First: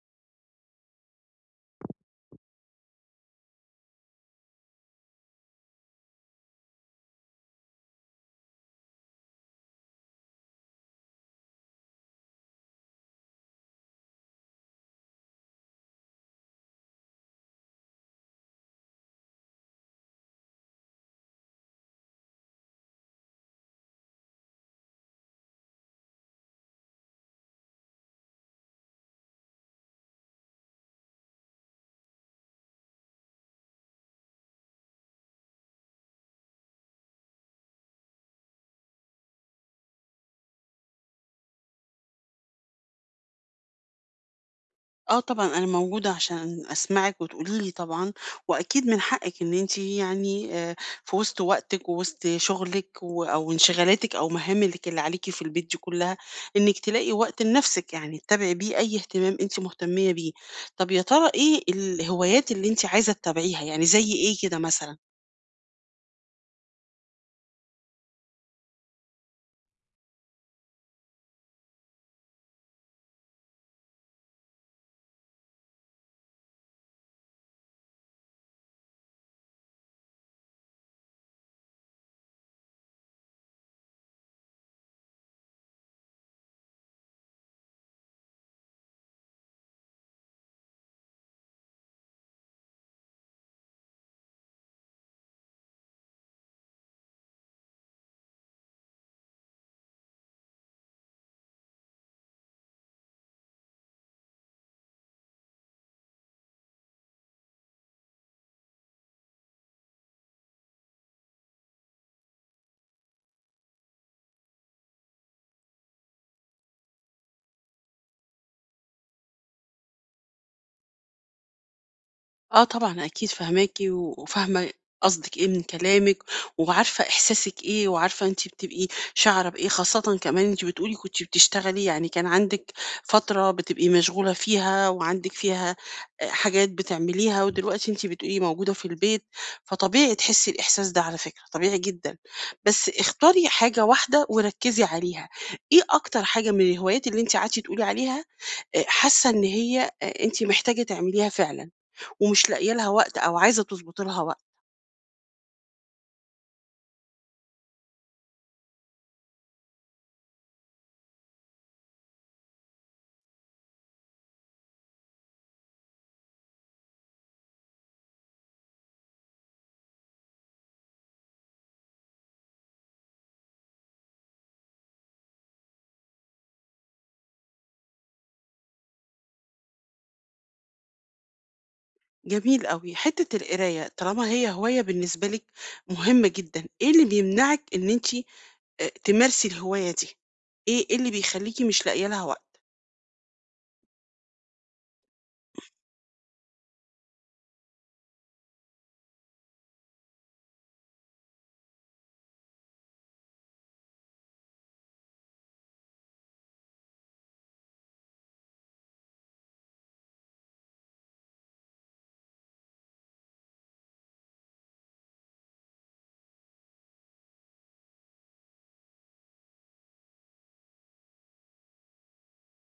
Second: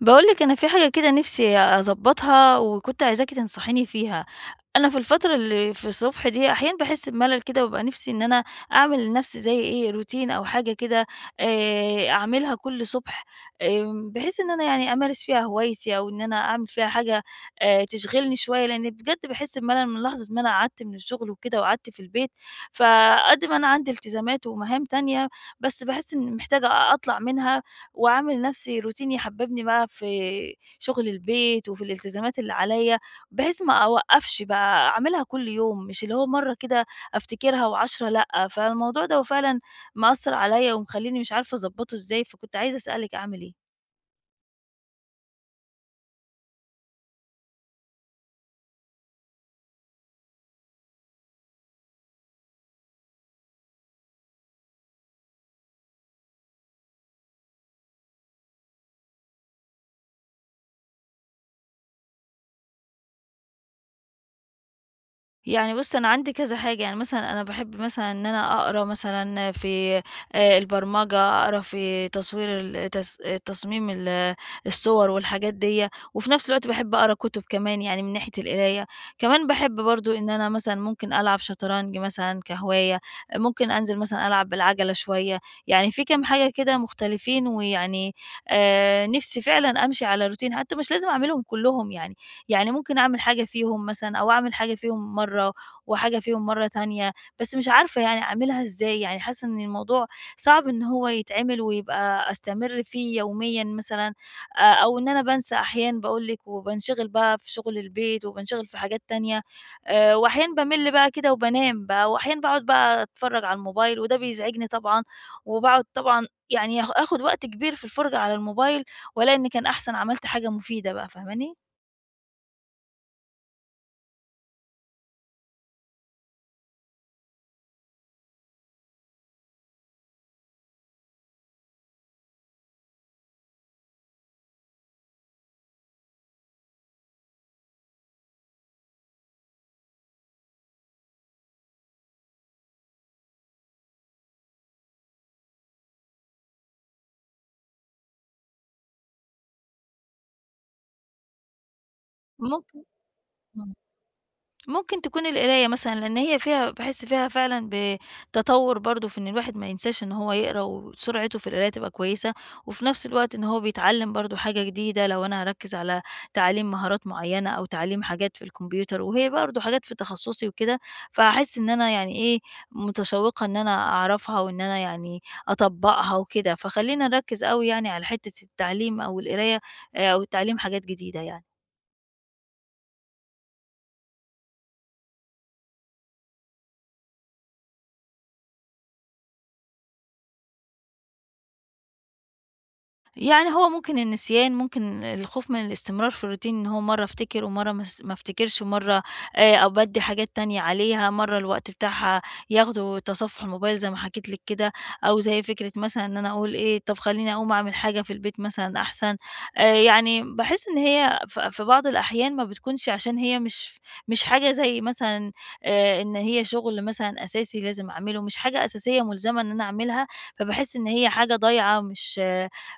باقول لِك أنا في حاجة كده نِفْسي أضبّطها، وكنت عايزاكِ تنصحيني فيها. أنا في الفترة اللي في الصبح دي أحيانًا باحس بملل كده، وبابقى نِفْسي إن أنا أعمل لنَفْسي زي إيه، روتين أو حاجة كده أعملها كل صبح، بحيث إن أنا يعني أمارس فيها هوايتي أو إن أنا أعمل فيها حاجة تشغلني شوية، لإن بجد باحس بملل من لحظة ما أنا قعدت من الشغل وكده وقعدت في البيت، فقد ما أنا عندي التزامات ومهام تانية، بس باحس إني محتاجة أطلع منها، وأعمل نفسي روتين يحببني بقى في شغل البيت وفي الالتزامات اللي عليَّ، بحيث ما أوقّفش بقى، أعملها كل يوم، مش اللي هو مرّة كده أفتكرها و10 لأ. فالموضوع ده هو فعلًا مأثّر عليَّ ومخلّيني مش عارفة أضبّطه إزاي، فكنت عايزة أسألِك أعمل إيه؟ آه طبعًا، أنا موجودة عشان أسمعِك وتقولي لي طبعًا، وأكيد من حقِك إن أنتِ يعني في وسط وقتِك ووسط شغلِك أو انشغالاتِك أو مهامِلِك اللي عليكِ في البيت دي كلها، إنِّك تلاقي وقت لنفسِك، يعني تتابعي بيه أي اهتمام أنتِ مهتمية بيه. طب يا ترى إيه الهوايات اللي أنتِ عايزة تتابعيها، يعني زي إيه كده مثلًا؟ يعني بُص، أنا عندي كذا حاجة. يعني مثلًا أنا باحب مثلًا إن أنا أقرا مثلًا في البرمجة، أقرا في تصوير ال تس تصميم الصور والحاجات ديّة، وفي نفس الوقت باحب أقرا كُتب كمان يعني من ناحية القراية. كمان باحب برضه إن أنا مثلًا ممكن ألعب شطرنج مثلًا كهواية، ممكن أنزل مثلًا ألعب بالعجلة شوية. يعني في كام حاجة كده مختلفين، ويعني نِفسي فعلًا أمشي على روتين، حتى مش لازم أعملهم كلّهم يعني. يعني ممكن أعمل حاجة فيهم مثلًا، أو أعمل حاجة فيهم مرّة وحاجة فيهم مرّة تانية، بس مش عارفة يعني أعملها إزاي. يعني حاسة إن الموضوع صعب إن هو يتعمل ويبقى أستمر فيه يوميًا مثلًا. أو إن أنا بانسى أحيانًا باقول لِك، وبانشغل بقى في شغل البيت وبانشغل في حاجات تانية. وأحيانًا بامِل بقى كده وبانام بقى، وأحيانًا باقعد بقى أتفرّج على الموبايل وده بيزعجني طبعًا. وباقعد طبعًا يعني آخد وقت كبير في الفُرجة على الموبايل، وألاقي إن كان أحسن عملت حاجة مفيدة بقى. فاهماني؟ آه طبعًا أكيد فاهماكِ وفاهمة قصدِك إيه من كلامِك، وعارفة إحساسِك إيه، وعارفة أنتِ بتبقي شاعرة بإيه، خاصةً كمان أنتِ بتقولي كنتِ بتشتغلي يعني كان عندِك فترة بتبقي مشغولة فيها وعندِك فيها حاجات بتعمليها، ودلوقتي أنتِ بتقولي موجودة في البيت، فطبيعي تحسي الإحساس ده على فكرة، طبيعي جدًا. بس اختاري حاجة واحدة وركّزي عليها، إيه أكتر حاجة من الهوايات اللي أنتِ قعدتِ تقولي عليها حاسة إن هي أنتِ محتاجة تعمليها فعلًا؟ ومش لاقية ممكن. لها وقت أو عايزة إمم. تضبطي لها وقت. ممكن تكون القراية مثلًا، لإن هي فيها باحس فيها فعلًا بتطوُّر برضه، في إن الواحد ما ينساش إن هو يقرا، وسرعته في القراية تبقى كويسة. وفي نفس الوقت إن هو بيتعلّم برضه حاجة جديدة. لو أنا هاركّز على تعليم مهارات معيّنة أو تعليم حاجات في الكمبيوتر، وهي برضه حاجات في تخصُّصي وكده، فهاحس إن أنا يعني إيه، متشوّقة إن أنا أعرفها وإن أنا يعني أطبّقها وكده. فخلّينا نركّز أوي يعني على حتّة التعليم أو القراية أو تعليم حاجات جديدة يعني. جميل أوي. حتّة القراية طالما هي هواية بالنسبة لِك مهمة جدًا، إيه اللي بيمنعِك إن أنتِ تمارسي الهواية دي؟ إيه اللي بيخلّيكِ مش لاقية لها وقت؟ يعني هو ممكن النسيان، ممكن الخوف من الاستمرار في الroutine. إن هو مرّة أفتكر ومرّة ما أفتكرش، ومرّة أبدّي حاجات تانية عليها، مرّة الوقت بتاعها ياخده تصفح الموبايل زي ما حكيت لِك كده، أو زي فكرة مثلًا إن أنا أقول إيه، طب خلّيني أقوم أعمل حاجة في البيت مثلًا أحسن. يعني باحس إن هي في بعض الأحيان ما بتكونش، عشان هي مش حاجة زي مثلًا إن هي شغل مثلًا أساسي لازم أعمله، مش حاجة أساسية ملزمة إن أنا أعملها. فباحس إن هي حاجة ضايعة، مش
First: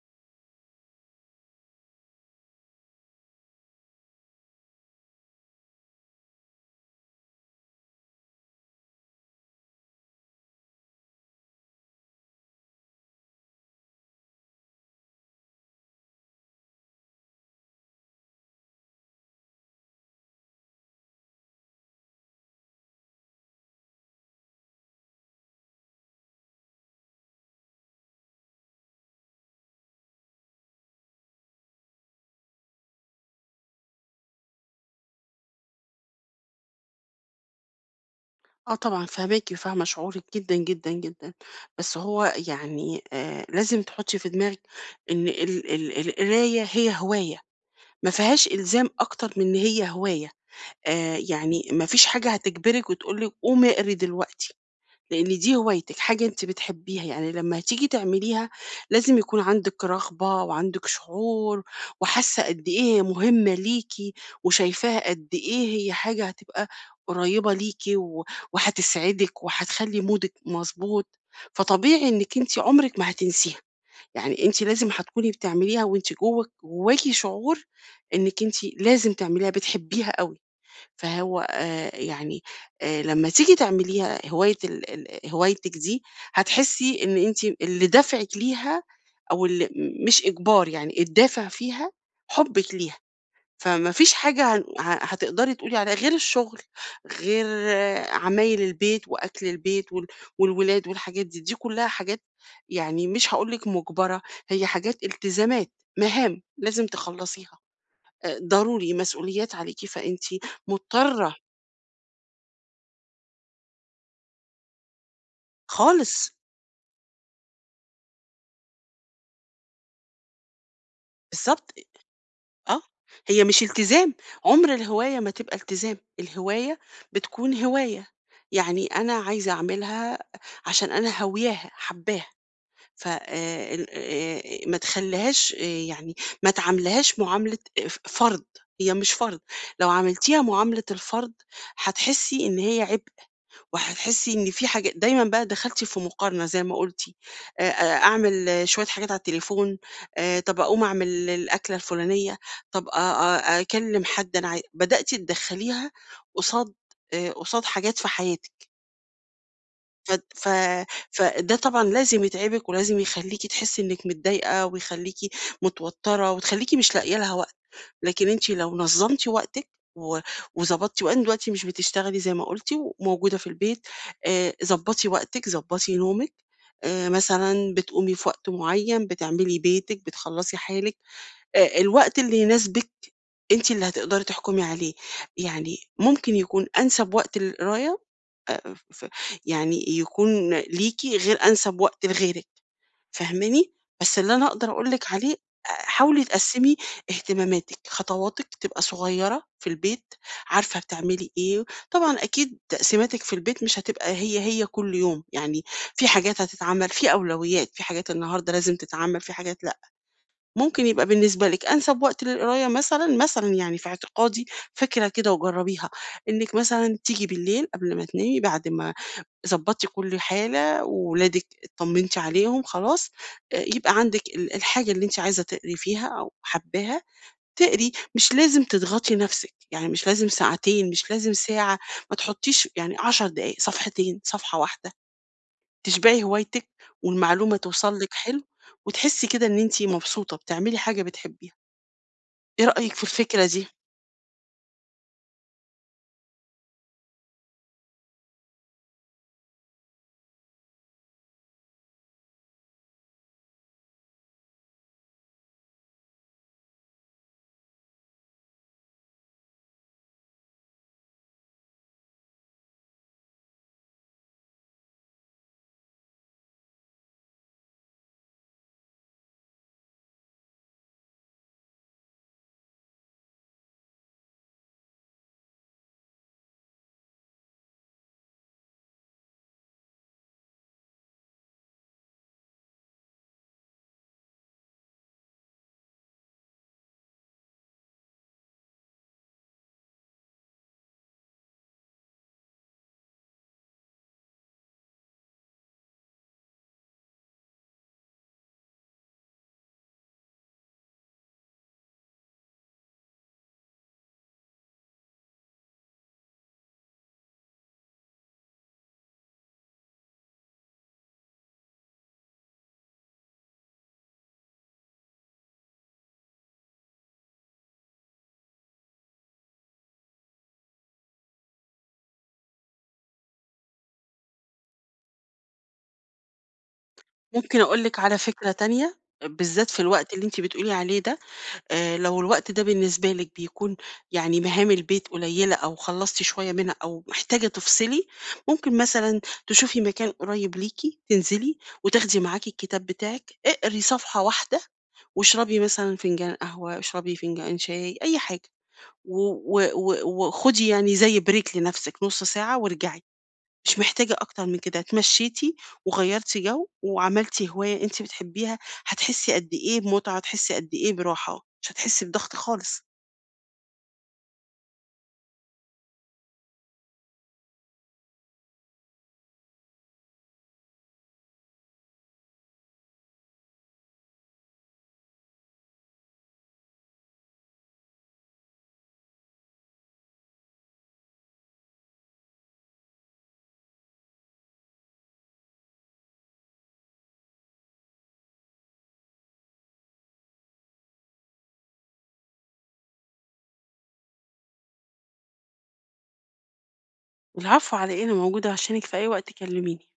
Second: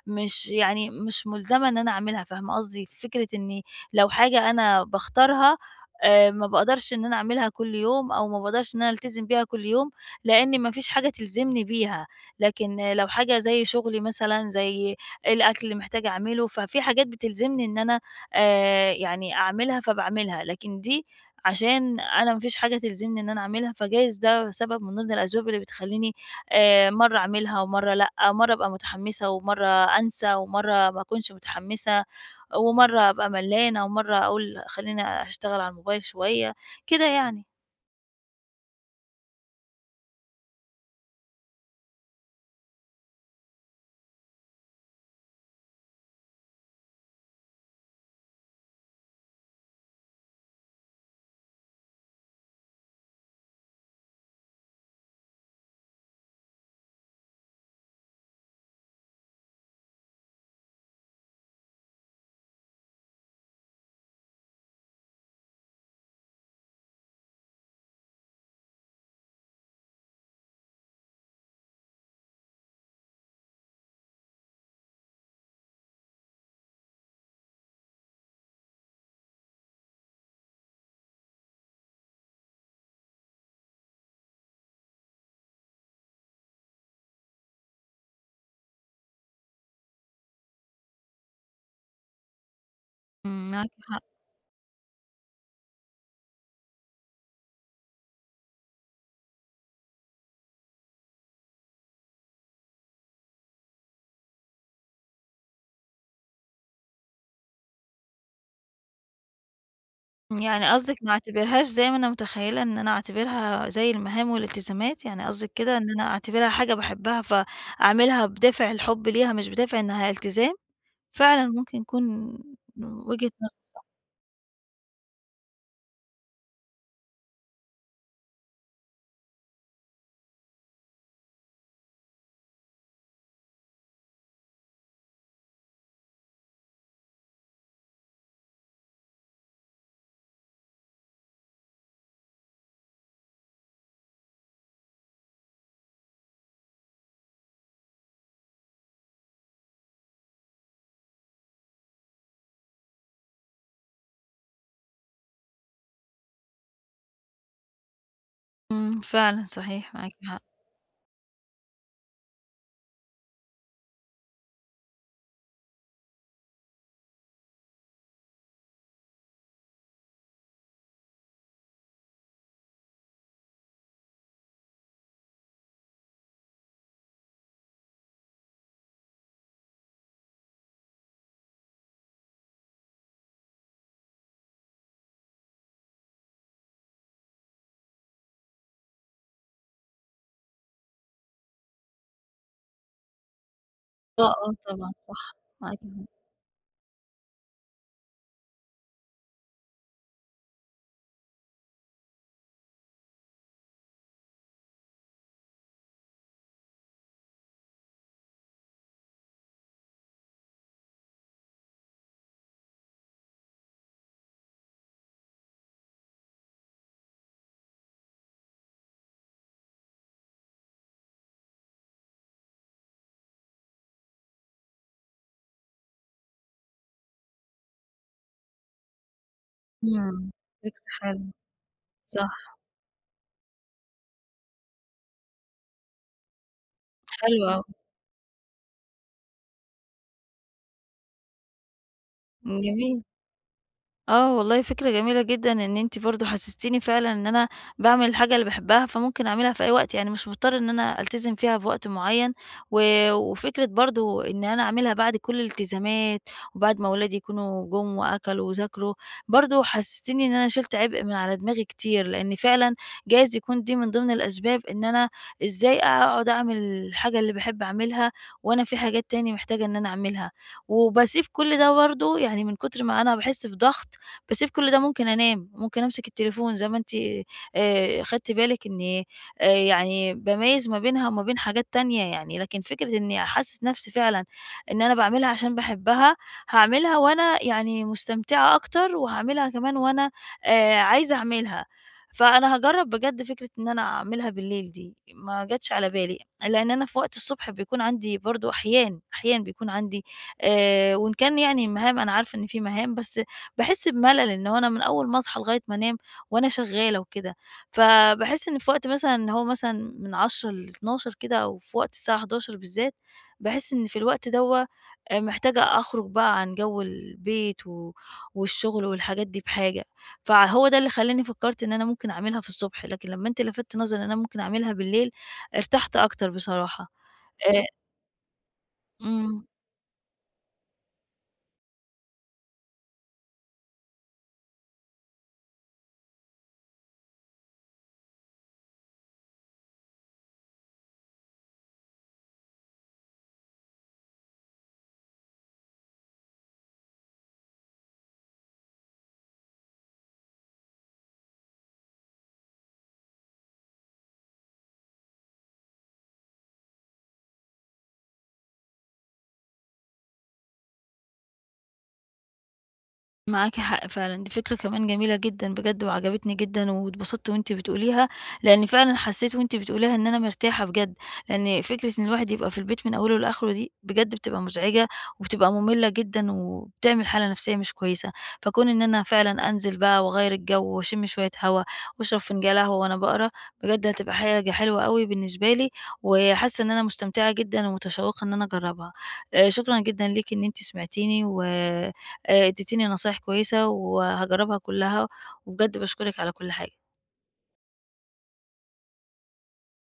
مش يعني مش ملزمة إن أنا أعملها. فاهمة قصدي؟ فكرة إني لو حاجة أنا باختارها، ما باقدرش إن أنا أعملها كل يوم، أو ما باقدرش إن أنا ألتزم بيها كل يوم، لإن ما فيش حاجة تلزمني بيها. لكن آه، لو حاجة زي شغلي مثلًا، زي الأكل اللي محتاجة أعمله، ففي حاجات بتلزمني إن أنا يعني أعملها فباعملها. لكن دي عشان أنا ما فيش حاجة تلزمني إن أنا أعملها، فجايز ده سبب من ضمن الأسباب اللي بتخلّيني مرّة أعملها ومرّة لأ، مرّة أبقى متحمسة ومرّة أنسى ومرّة ما أكونش متحمّسة ومرّة أبقى ملّانة ومرّة أقول خلّيني أشتغل على الموبايل شوية، كده يعني. آه طبعًا فاهماكِ وفاهمة شعورِك جدًا، جدًا، جدًا. بس هو يعني لازم تحُطّي في دماغِك إن ال القراية هي هواية، ما فيهاش إلزام أكتر من إن هي هواية. يعني ما فيش حاجة هتجبرِك وتقول لِك قومي اقري دلوقتي. لإن دي هوايتِك، حاجة أنتِ بتحبيها، يعني لمّا هتيجي تعمليها لازم يكون عندِك رغبة وعندِك شعور وحاسة قد إيه هي مهمة ليكِ وشايفاها قد إيه هي حاجة هتبقى قريّبة ليكِ و وهتسعدِك وهتخلّي مودِك مضبوط، فطبيعي إنِّك أنتِ عمرِك ما هتنسيها، يعني أنتِ لازم هتكوني بتعمليها وأنتِ جوّاك جواكِ شعور إنِّك أنتِ لازم تعمليها، بتحبيها أوي. فهو يعني لمّا تيجي تعمليها هواية ال ال هوايتِك دي، هتحسّي إن أنتِ اللي دافعِك ليها أو اللي مش إجبار، يعني الدافع فيها حُبِّك ليها، إمم، معاكِ فما حق. فيش حاجة هن ه هتقدري تقولي عليها غير الشغل، غير آه، عمايل البيت وأكل البيت والولاد والحاجات دي، دي كُلّها حاجات يعني مش هاقول لِك مُجبرة، هي حاجات التزامات، مهام لازم تخلّصيها، ضروري، مسؤوليات عليكِ، فأنتِ يعني قصدِك ما مضطرة أعتبرهاش زي ما أنا متخيّلة إن أنا أعتبرها زي المهام والالتزامات، يعني قصدِك كده إن أنا خالص، أعتبرها حاجة باحبها فأعملها بدافع الحُب ليها مش بدافع إنها التزام؟ فعلًا بالضبط، ممكن يكون آه، وجهة هي نظر. مش التزام، عُمر الهواية ما تبقى التزام، الهواية بتكون هواية، يعني أنا عايزة أعملها عشان أنا هاوياها، حاباها، ف ال ما تخلّيهاش يعني ما تعاملهاش معاملة فرض، هي مش فرض، لو عاملتيها معاملة الفرض هتحسّي إن هي عبء. وهتحسي إن في حاجة دايمًا بقى دخلتِ في مقارنة زي ما قلتِ، آآ أعمل آه، شوية حاجات على التليفون، طب أقوم أعمل الأكلة الفلانية، طب أ أ أكلم حد أنا بدأتِ تدخليها قصاد قصاد حاجات في حياتِك، إمم، فعلًا صحيح ف معاكِ حق. ف فده طبعًا لازم يتعبِك ولازم يخليكِ تحسي إنِك متضايقة ويخليكِ متوترة وتخليكِ مش لاقية لها وقت. لكن أنتِ لو نظّمتِ وقتِك و وضبطتِ وأن دلوقتي مش بتشتغلي زي ما قُلتِ وموجودة في البيت، ضبّطي وقتِك، ضبّطي نومِك، مثلًا بتقومي في وقت معيّن، بتعملي بيتِك، بتخلّصي حالِك، الوقت اللي يناسبِك أنتِ اللي هتقدري تحكمي عليه، يعني ممكن يكون أنسب وقت للقراية ف يعني يكون ليكِ غير أنسب وقت لغيرِك. فاهماني؟ بس آه، اللي أنا آه، أقدر أقول طبعًا لِك عليه صح، معاكِ حق. حاولي تقسّمي اهتماماتِك، خطواتِك تبقى صغيّرة في البيت، عارفة بتعملي إيه، طبعًا أكيد تقسيماتِك في البيت مش هتبقى هي كل يوم، يعني في حاجات هتتعمل، في أولويات، في حاجات النهارده لازم تتعمل، في حاجات لأ. ممكن يبقى بالنسبة لِك أنسب وقت للقراية مثلًا، مثلًا يعني في اعتقادي فكرة كده وجرّبيها، إنِّك مثلًا تيجي بالليل قبل ما تنامي بعد ما ضبّطي كل حالة وولادِك اتطمّنتِ عليهم خلاص، يبقى عندِك الحاجة اللي أنتِ عايزة تقري فيها أو حاباها تقري، مش لازم تضغطي نَفْسِك، يعني مش لازم إمم، فكرة ساعتين، مش حلوة. لازم ساعة، ما صح. تحطّيش يعني 10 دقايق، صفحتين، صفحة واحدة، تشبعي هوايتِك حلو والمعلومة أوي. توصل لِك حلو وتحسّي كده إن أنتِ مبسوطة، بتعملي حاجة بتحبيها. إيه رأيِك جميل. في الفكرة دي؟ آه والله فكرة جميلة جدًا، إن أنتِ برضه حسستيني فعلًا إن أنا باعمل الحاجة اللي باحبها، فممكن أعملها في أي وقت، يعني مش مضطر إن أنا ألتزم فيها بوقت معيّن. و وفكرة برضه إن أنا أعملها بعد كل الالتزامات، وبعد ما ولادي يكونوا جُم وأكلوا وذاكروا. برضه حسستيني إن أنا شِلت عبء من على دماغي كتير، لإن فعلًا جايز يكون دي من ضمن الأسباب إن أنا إزاي أقعد أعمل الحاجة اللي باحب أعملها، وأنا في حاجات تاني محتاجة إن أنا أعملها، وباسيب كل ده برضه يعني من كتر ما أنا باحس بضغط، باسيب كل ده ممكن أنام، ممكن أمسك التليفون زي ما أنتِ خدتِ بالِك إني يعني باميّز ما بينها وما بين حاجات تانية يعني. لكن فكرة إني أحسّس نفسي فعلًا إن أنا باعملها عشان باحبها، هاعملها وأنا يعني مستمتعة أكتر، وهاعملها كمان وأنا عايزة أعملها. فأنا هاجرّب بجد فكرة إن أنا أعملها بالليل دي، ما جاتش على بالي. لإن أنا في وقت الصبح بيكون عندي برضه أحيان بيكون عندي وإن كان يعني مهام، أنا عارفة إن في مهام، بس باحس بملل إن هو أنا من أول ما أصحى لغاية ما أنام وأنا شغّالة وكده. فباحس إن في وقت مثلًا اللي هو مثلًا من 10:00 ل12:00 كده، أو في وقت الساعة 11:00 بالذات، باحس إن في الوقت دوّة محتاجة أخرج بقى عن جو البيت و والشغل والحاجات دي بحاجة. فهو ده اللي خلّاني فكّرت إن أنا ممكن أعملها في الصبح، لكن لمّا أنت لفتت نظري إن أنا ممكن أعملها بالليل، ارتحت أكتر بصراحة. ممكن آآ أقول لِك على فكرة تانية، إمم. بالذات في الوقت اللي أنتِ بتقولي عليه ده. لو الوقت ده بالنسبة لِك بيكون يعني مهام البيت قليلة أو خلّصتِ شوية منها أو محتاجة تفصلي، ممكن مثلًا تشوفي مكان قريب ليكِ، تنزلي وتاخدي معاكِ الكتاب بتاعِك، اقري صفحة واحدة واشربي مثلًا فنجان قهوة، اشربي فنجان شاي، أي حاجة، و و و وخدي يعني زي break لنفسِك نُص ساعة وارجعي. مش محتاجة أكتر من كده، اتمشيتِ وغيّرتِ جو وعملتِ هواية أنتِ بتحبيها، هتحسي قد إيه بمتعة، هتحسي قد إيه براحة، مش هتحسي بضغط خالص. معاكِ حق فعلًا. دي فكرة كمان جميلة جدًا بجد وعجبتني جدًا، واتبسطت وأنتِ بتقوليها. لإن فعلًا حسيت وأنتِ بتقوليها إن أنا مرتاحة بجد، لإن فكرة إن الواحد يبقى في البيت من أوله لآخره دي بجد بتبقى مزعجة، وبتبقى مملة جدًا، وبتعمل حالة نفسية مش كويسة. فكون إن أنا فعلًا أنزل بقى وأغيّر الجو وأشم شوية هوا، وأشرب فنجان قهوة وأنا باقرا، بجد هتبقى حاجة حلوة أوي بالنسبة لي. وحاسة إن أنا مستمتعة جدًا ومتشوقة إن أنا أجربها. شكرًا جدًا ليكِ إن أنتِ سمعتيني و اديتيني نصايح كويسة وهاجرّبها كلّها، وبجد باشكرِك على كل حاجة. العفو على إيه، أنا موجودة عشانِك في أي وقت كلميني.